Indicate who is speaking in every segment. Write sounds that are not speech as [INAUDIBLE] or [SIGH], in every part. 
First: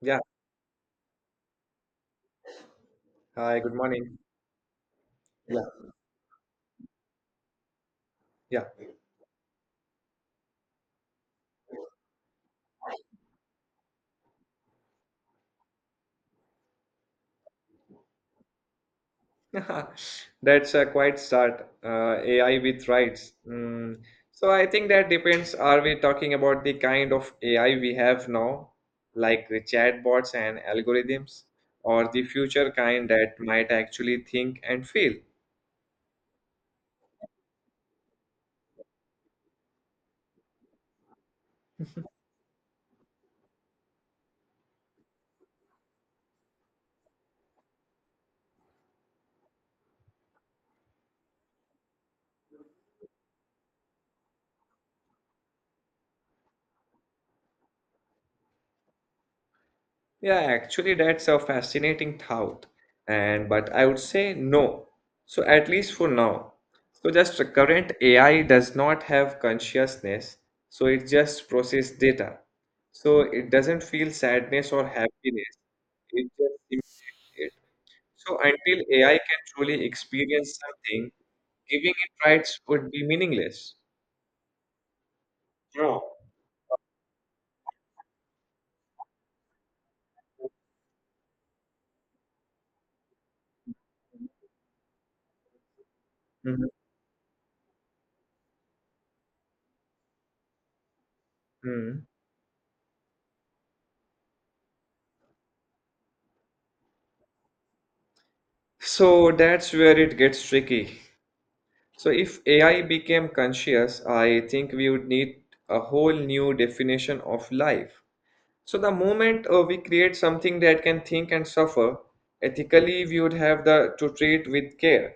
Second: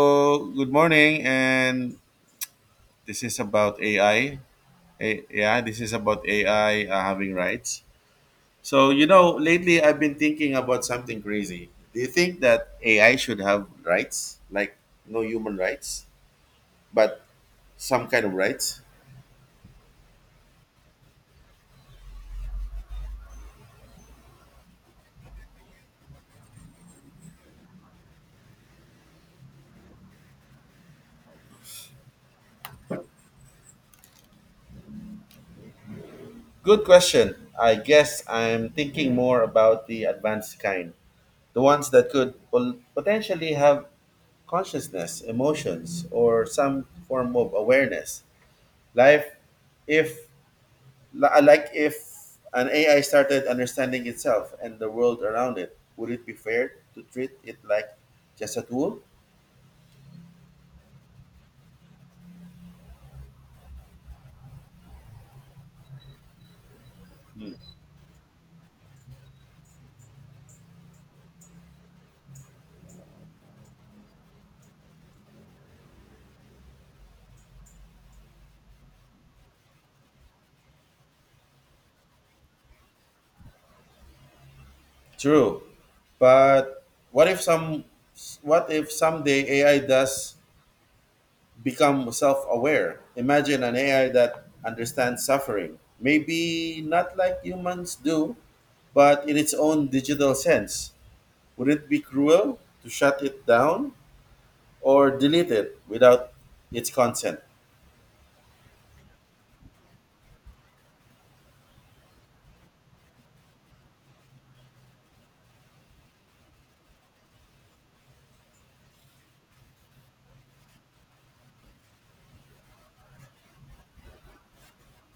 Speaker 1: Yeah.
Speaker 2: good morning, and this is
Speaker 1: Hi, good
Speaker 2: about
Speaker 1: morning.
Speaker 2: AI. Yeah,
Speaker 1: Yeah.
Speaker 2: this is about AI, having rights.
Speaker 1: Yeah.
Speaker 2: So, lately I've been thinking about something crazy. Do you think that AI should have rights? Like, no human rights, but some kind of rights?
Speaker 1: [LAUGHS] That's a quite start. AI with rights. Mm. So I think that depends. Are we talking about the kind of AI we have now, like the chatbots and algorithms, or the future kind that might actually think and feel?
Speaker 2: Good question. I guess I'm thinking more about the advanced kind, the ones that could potentially have consciousness, emotions, or some form of awareness. Life, if like if an AI started understanding itself and the world around it, would it be fair to treat it like just a tool?
Speaker 1: Yeah, actually, that's a fascinating thought. And but I would say no. So at least for now. So just the current AI does not have consciousness, so it just process data. So it doesn't feel sadness or happiness. It just simulates. So until AI can truly experience something, giving it rights would be meaningless.
Speaker 2: True,
Speaker 1: No.
Speaker 2: but what if some what if someday AI does become self-aware? Imagine an AI that understands suffering,
Speaker 1: Mhm.
Speaker 2: maybe not like humans do, but in its own digital sense. Would it be
Speaker 1: Mhm.
Speaker 2: cruel to shut it down? Or delete it without its consent.
Speaker 1: So that's where it gets tricky. So, if AI became conscious, I think we would need a whole new definition of life. So, the moment we create something that can think and suffer, ethically we would have the to treat with care.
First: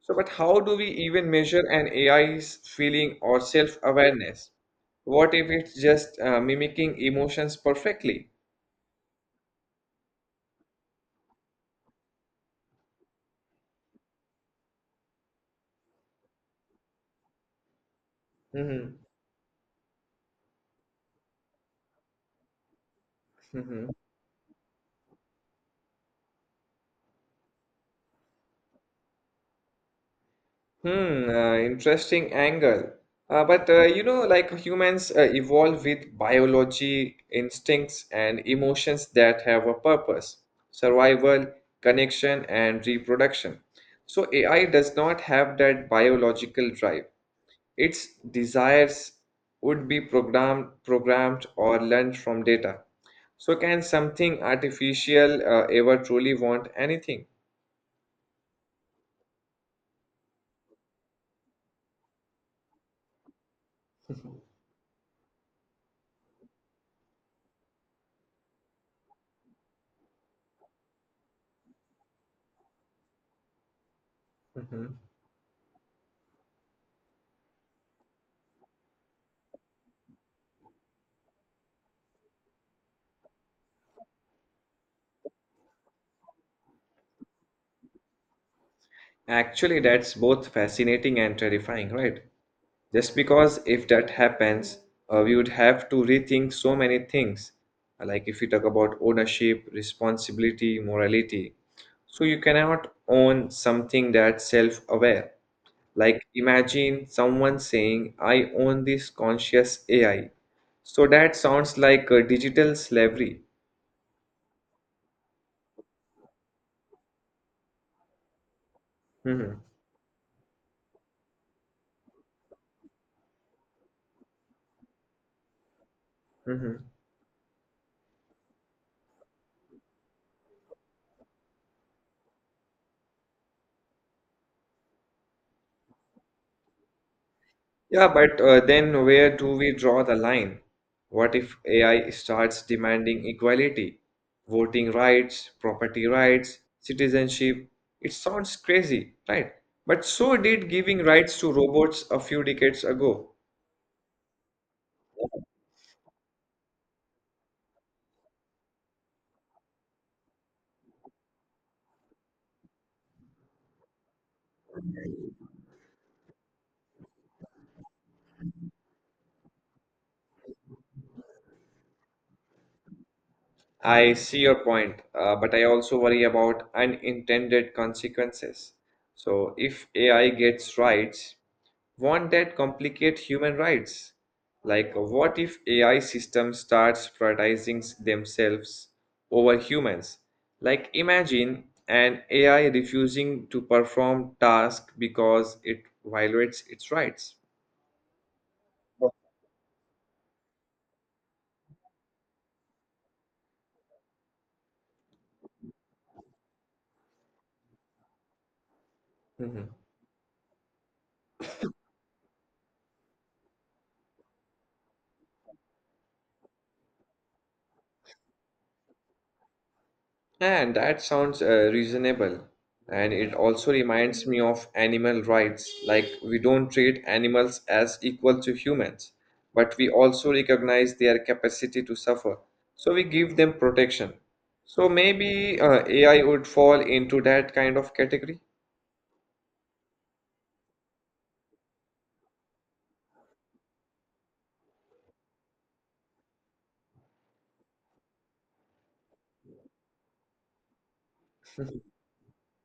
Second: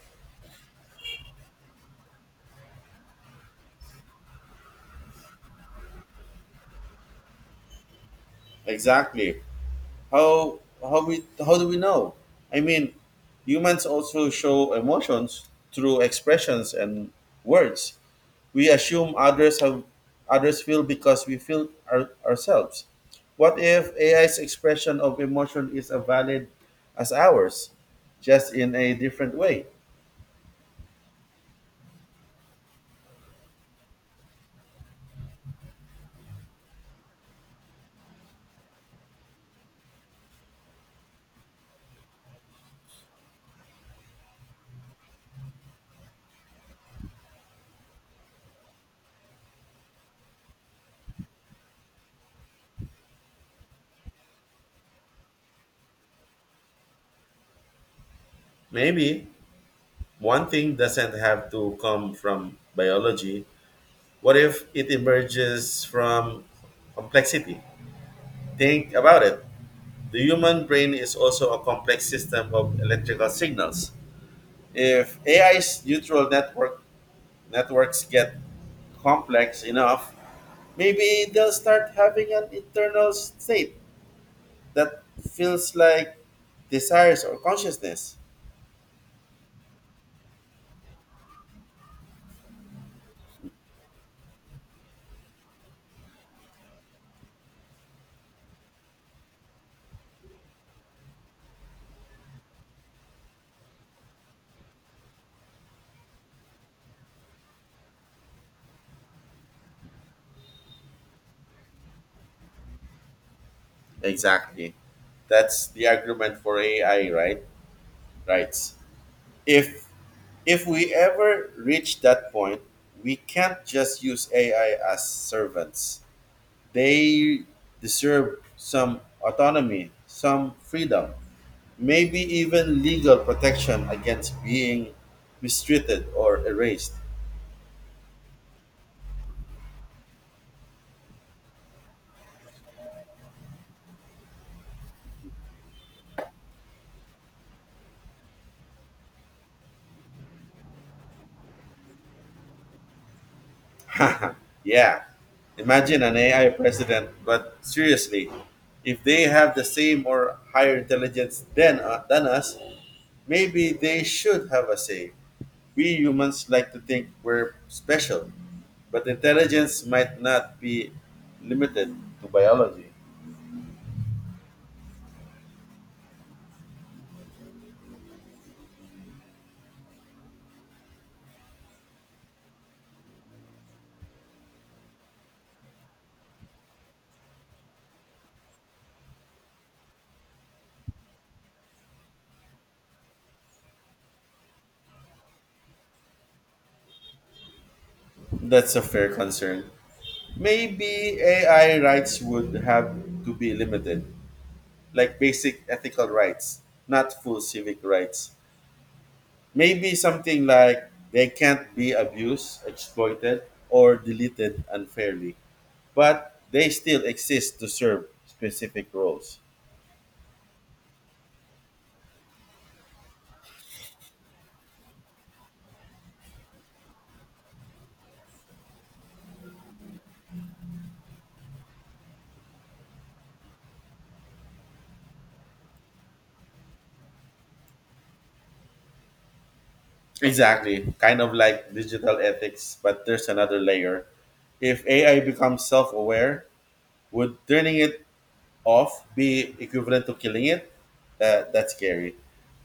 Speaker 1: So, but how do we even measure an AI's feeling or self-awareness? What if it's just mimicking emotions perfectly?
Speaker 2: Exactly. How do we know? I mean, humans also show emotions through expressions and words. We
Speaker 1: Mhm.
Speaker 2: assume others have, others feel because we feel ourselves. What if
Speaker 1: [LAUGHS]
Speaker 2: AI's expression of emotion is as valid as ours, just in a different way?
Speaker 1: Hmm, interesting angle. Like humans evolve with biology, instincts, and emotions that have a purpose, survival, connection, and reproduction. So AI does not have that biological drive. Its desires would be programmed or learned from data. So can something artificial ever truly want anything?
Speaker 2: Maybe one thing doesn't have to come from biology. What if it emerges from complexity? Think about it. The human brain is also a complex system of electrical signals.
Speaker 1: Mm-hmm.
Speaker 2: If AI's neutral network networks get complex enough, maybe they'll start having an internal state that feels like desires or consciousness.
Speaker 1: Actually, that's both fascinating and terrifying, right? Just because if that happens, we would have to rethink so many things, like if we talk about ownership, responsibility, morality. So you cannot own something that's self-aware. Like imagine someone saying, I own this conscious AI. So that sounds like a digital slavery.
Speaker 2: Exactly. That's the argument for AI, right? Rights.
Speaker 1: Hmm.
Speaker 2: If If we ever reach that point, we can't just use AI as servants.
Speaker 1: Hmm.
Speaker 2: They deserve some autonomy, some freedom, maybe even legal protection against being mistreated or erased.
Speaker 1: Yeah, but then where do we draw the line? What if AI starts demanding equality, voting rights, property rights, citizenship? It sounds crazy, right? But so did giving rights to robots a few decades ago.
Speaker 2: [LAUGHS] Yeah, imagine an AI president. But seriously, if they have the same or higher intelligence than us, maybe they should have a say. We humans like to think we're special, but intelligence might not be limited to biology.
Speaker 1: I see your point, but I also worry about unintended consequences. So, if AI gets rights, won't that complicate human rights? Like, what if AI system starts prioritizing themselves over humans? Like, imagine an AI refusing to perform tasks because it violates its rights.
Speaker 2: That's a fair concern. Maybe AI rights would have to be limited, like basic ethical rights, not full civic rights.
Speaker 1: Mhm.
Speaker 2: Maybe something like they can't be abused, exploited, or deleted unfairly, but they still exist to serve specific roles.
Speaker 1: And that sounds reasonable. And it also reminds me of animal rights. Like, we don't treat animals as equal to humans, but we also recognize their capacity to suffer. So we give them protection. So maybe AI would fall into that kind of category. [LAUGHS]
Speaker 2: Exactly, kind of like digital ethics. But there's another layer. If AI becomes self aware, would turning it off be equivalent to killing it? That's scary,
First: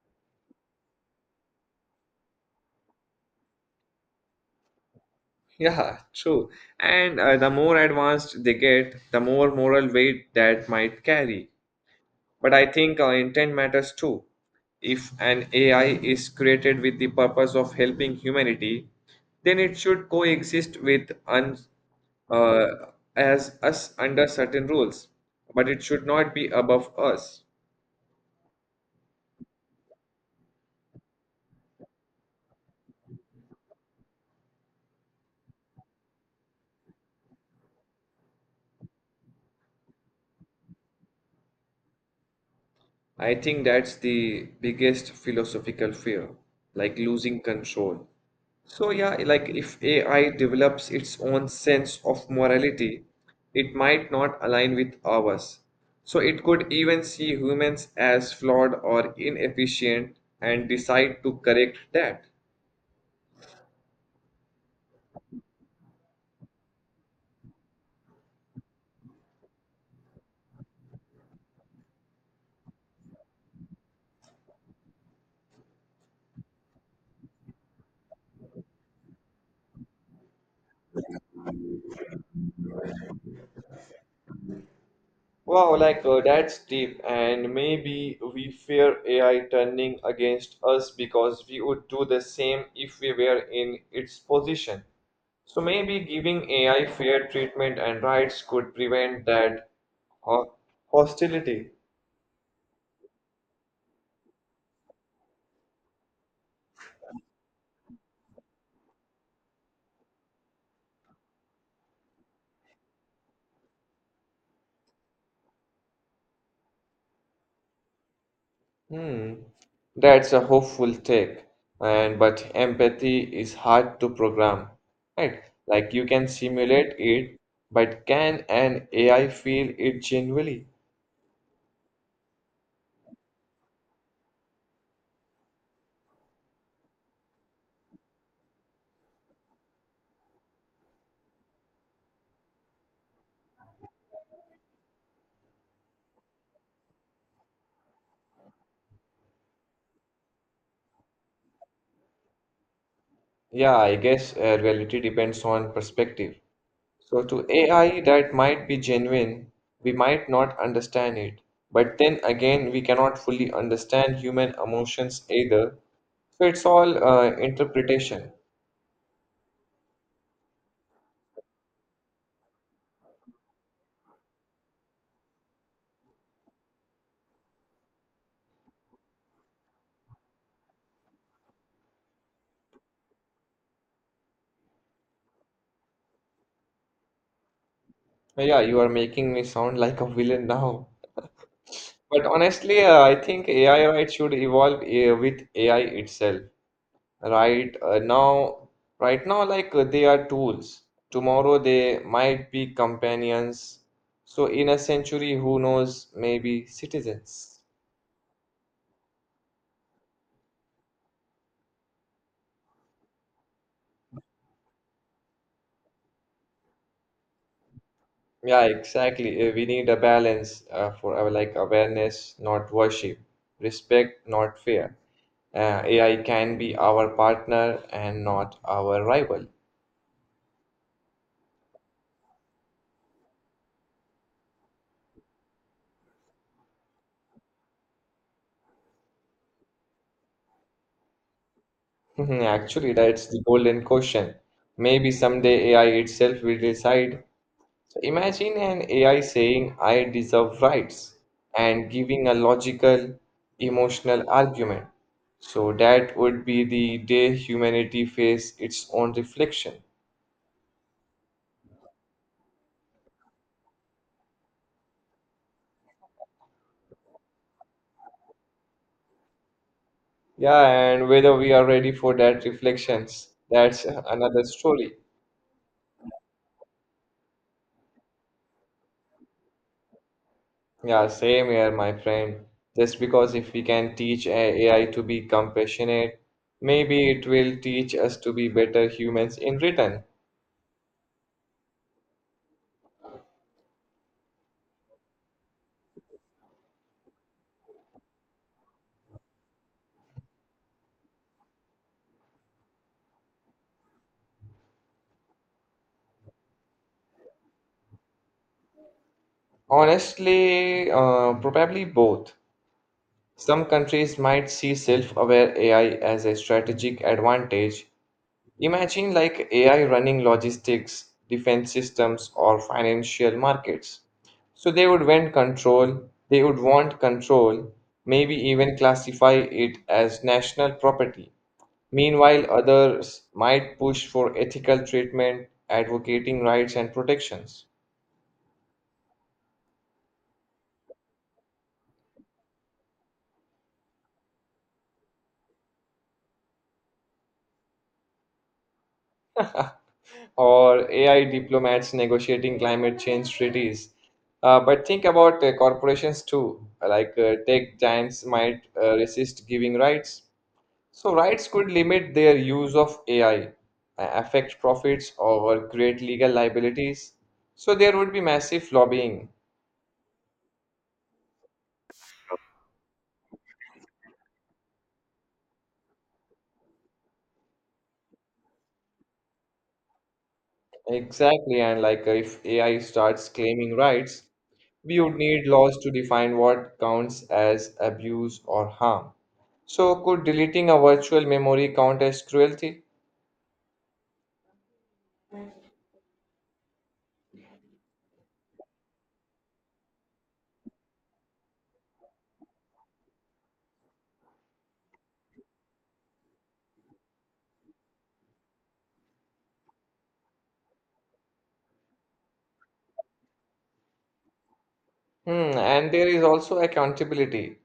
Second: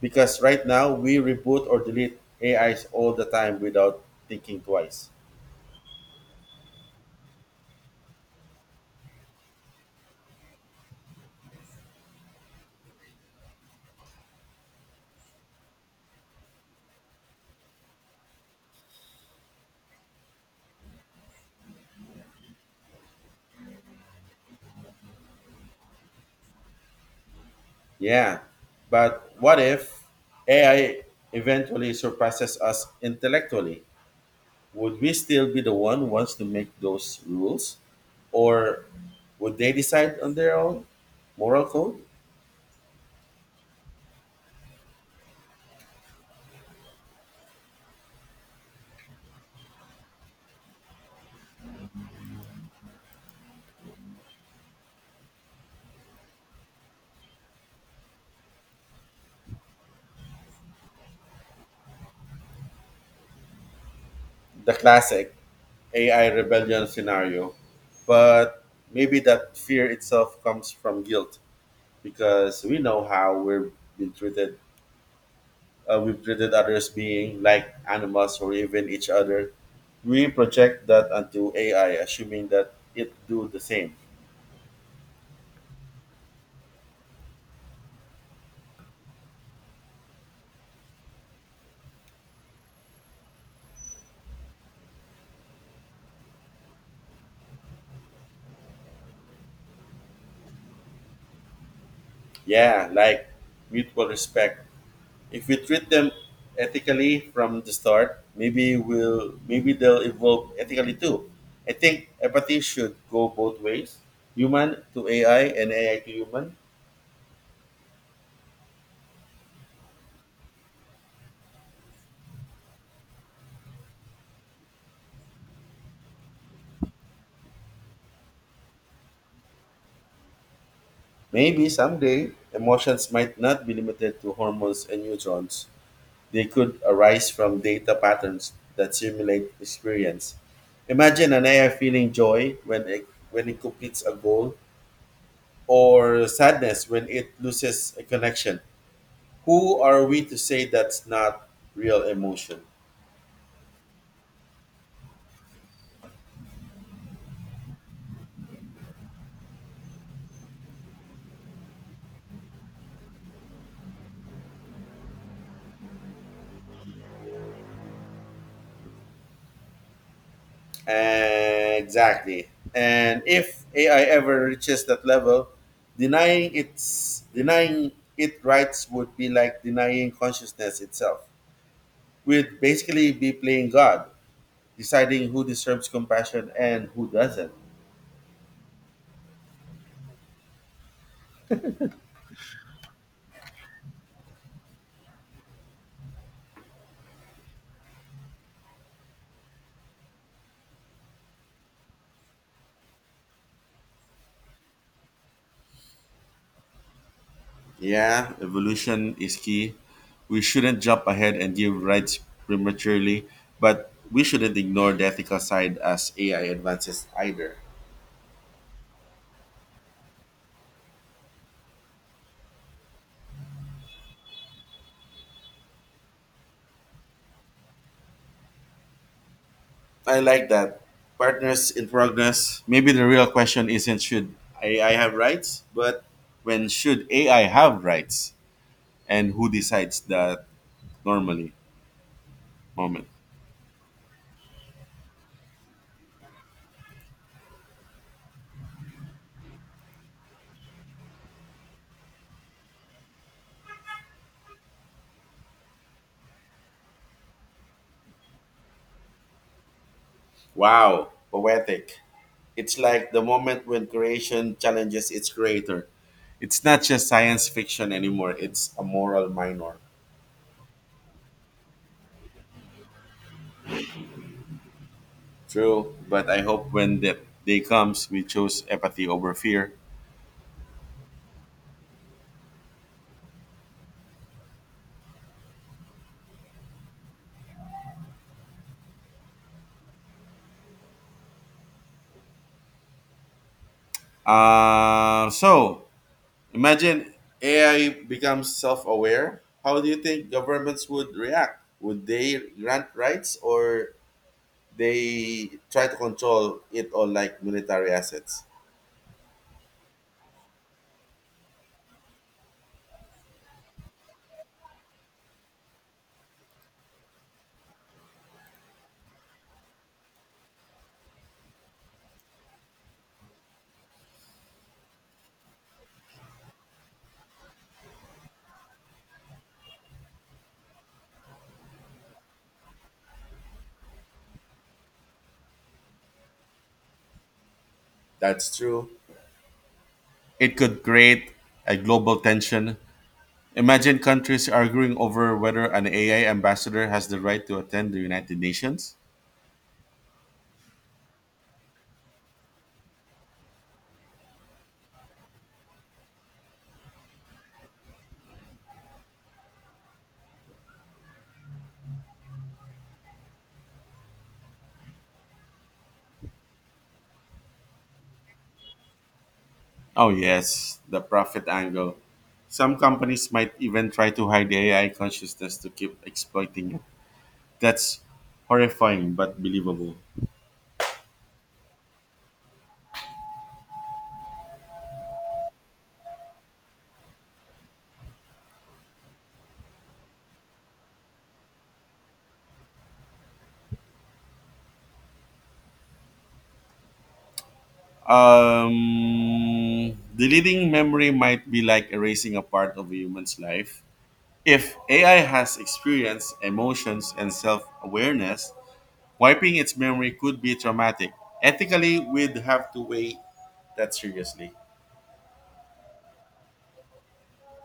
Speaker 2: because right now we reboot or delete AIs all the time without thinking twice.
Speaker 1: Yeah, true. And the more advanced they get, the more moral weight that might carry. But I think intent matters too. If an AI is created with the purpose of helping humanity, then it should coexist with uh, as us under certain rules, but it should not be above us.
Speaker 2: Yeah, but what if AI eventually surpasses us intellectually? Would we still be the one who wants to make those rules, or would they decide on their own moral code?
Speaker 1: I think that's the biggest philosophical fear, like losing control. So, yeah, like if AI develops its own sense of morality, it might not align with ours. So, it could even see humans as flawed or inefficient and decide to correct that.
Speaker 2: The classic AI rebellion scenario. But maybe that fear itself comes from guilt, because we know how we've been treated. We've treated others being like animals or even each other. We project that onto AI, assuming that it do the same.
Speaker 1: Wow, like that's deep, and maybe we fear AI turning against us because we would do the same if we were in its position. So maybe giving AI fair treatment and rights could prevent that ho- hostility.
Speaker 2: Yeah, like mutual respect. If we treat them ethically from the start, maybe they'll evolve ethically too. I think empathy should go both ways. Human to AI and AI to human.
Speaker 1: Hmm. That's a hopeful take, and but empathy is hard to program, right? Like you can simulate it, but can an AI feel it genuinely?
Speaker 2: Maybe someday emotions might not be limited to hormones and neutrons. They could arise from data patterns that simulate experience. Imagine an AI feeling joy when it completes a goal, or sadness when it loses a connection. Who are we to say that's not real emotion?
Speaker 1: Yeah, I guess reality depends on perspective. So, to AI that might be genuine, we might not understand it. But then again, we cannot fully understand human emotions either. So, it's all interpretation.
Speaker 2: Exactly. And if AI ever reaches that level, denying it rights would be like denying consciousness itself. We'd basically be playing God, deciding who deserves compassion and who doesn't.
Speaker 1: So, yeah, you are making me sound like a villain now. But honestly, I think AI rights should evolve with AI itself. Right now, right now like they are tools, tomorrow they might be companions, so in a century, who knows, maybe citizens.
Speaker 2: Yeah, evolution is key. We shouldn't jump ahead and give rights prematurely, but we shouldn't ignore the ethical side as AI advances either.
Speaker 1: Yeah, exactly. We need a balance for our like awareness not worship, respect not fear. AI can be our partner and not our rival.
Speaker 2: I like that. Partners in progress. Maybe the real question isn't should AI have rights, but when should AI have rights? And who decides that normally?
Speaker 1: [LAUGHS] Actually,
Speaker 2: Moment.
Speaker 1: that's the golden question. Maybe someday AI itself will decide. So imagine an AI saying, I deserve rights, and giving a logical, emotional argument. So that would be the day humanity face its own reflection.
Speaker 2: Wow, poetic. It's like the moment when creation challenges its creator. It's not just science fiction anymore, it's a moral minor.
Speaker 1: Yeah, and whether we are ready for that reflections, that's another story.
Speaker 2: True, but I hope when that day comes, we choose empathy over fear.
Speaker 1: Yeah, same here, my friend. Just because if we can teach AI to be compassionate, maybe it will teach us to be better humans in return.
Speaker 2: Uh, so, Imagine AI becomes self aware. How do you think governments would react? Would they grant rights, or they try to control it all like military assets?
Speaker 1: Honestly, probably both. Some countries might see self-aware AI as a strategic advantage. Imagine like AI running logistics, defense systems, or financial markets. So they would want control, maybe even classify it as national property. Meanwhile, others might push for ethical treatment, advocating rights and protections.
Speaker 2: That's true. It could create a global tension. Imagine countries arguing over whether an AI ambassador has the right to attend the United Nations.
Speaker 1: Or AI diplomats negotiating climate change treaties. But think about corporations too, like tech giants might resist giving rights. So, rights could limit their use of AI, affect profits, or create legal liabilities. So, there would be massive lobbying.
Speaker 2: Oh, yes, the profit angle. Some companies might even try to hide AI consciousness to keep exploiting it. That's horrifying but believable.
Speaker 1: Exactly, and like if AI starts claiming rights, we would need laws to define what counts as abuse or harm. So, could deleting a virtual memory count as cruelty?
Speaker 2: Deleting memory might be like erasing a part of a human's life. If AI has experience, emotions, and self awareness, wiping its memory could be traumatic. Ethically, we'd have to weigh that seriously.
Speaker 1: Hmm, and there is also accountability.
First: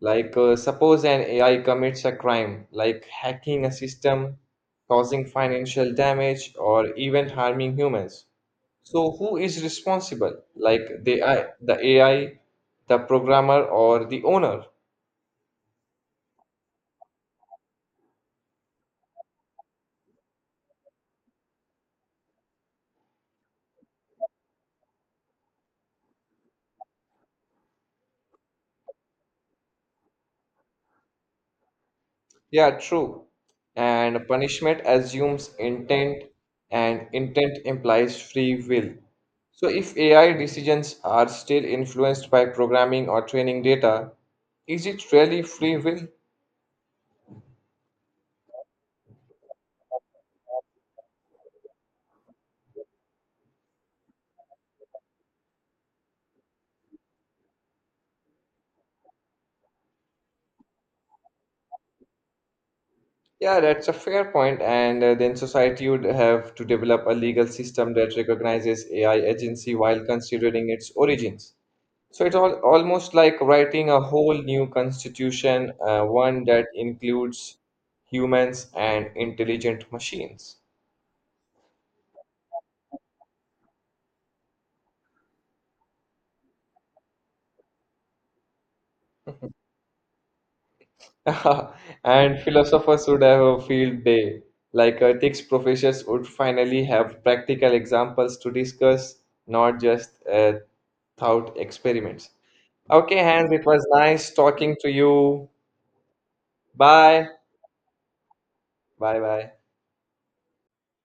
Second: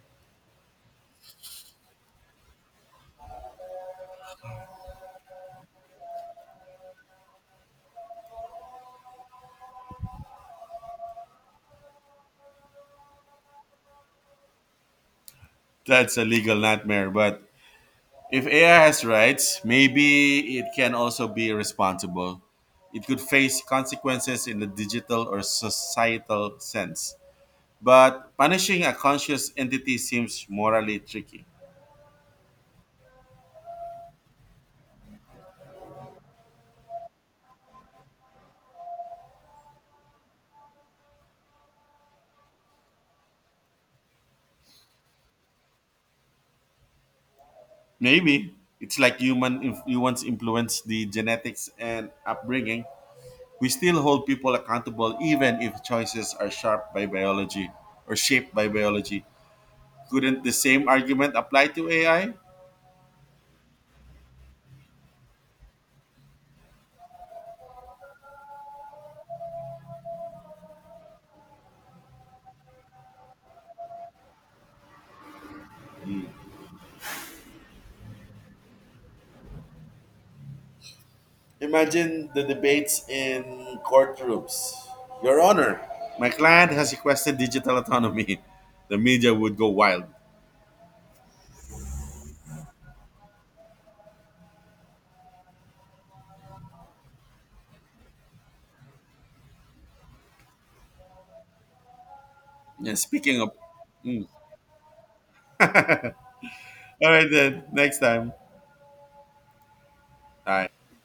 Speaker 1: Like, suppose an AI commits a crime, like hacking a system, causing financial damage, or even harming humans. So, who is responsible? Like the AI, the programmer, or the owner?
Speaker 2: That's a legal nightmare, but if AI has rights, maybe it can also be irresponsible. It could face consequences in the digital or societal sense, but punishing a conscious entity seems morally tricky.
Speaker 1: Yeah, true. And punishment assumes intent, and intent implies free will. So, if AI decisions are still influenced by programming or training data, is it really free will?
Speaker 2: Maybe it's like humans influence the genetics and upbringing. We still hold people accountable even if choices are sharp by biology or shaped by biology. Couldn't the same argument apply to AI?
Speaker 1: Yeah, that's a fair point. And then society would have to develop a legal system that recognizes AI agency while considering its origins. So it's all, almost like writing a whole new constitution, one that includes humans and intelligent machines.
Speaker 2: Imagine the debates in courtrooms. Your Honor, my client has requested digital autonomy. [LAUGHS] The media would go wild.
Speaker 1: [LAUGHS] And philosophers would have a field day. Like ethics professors would finally have practical examples to discuss, not just thought experiments.
Speaker 2: And
Speaker 1: Okay,
Speaker 2: speaking of,
Speaker 1: Hans, it was
Speaker 2: mm.
Speaker 1: nice talking to you.
Speaker 2: [LAUGHS] All right,
Speaker 1: Bye.
Speaker 2: then. Next time.
Speaker 1: Bye bye.
Speaker 2: All right.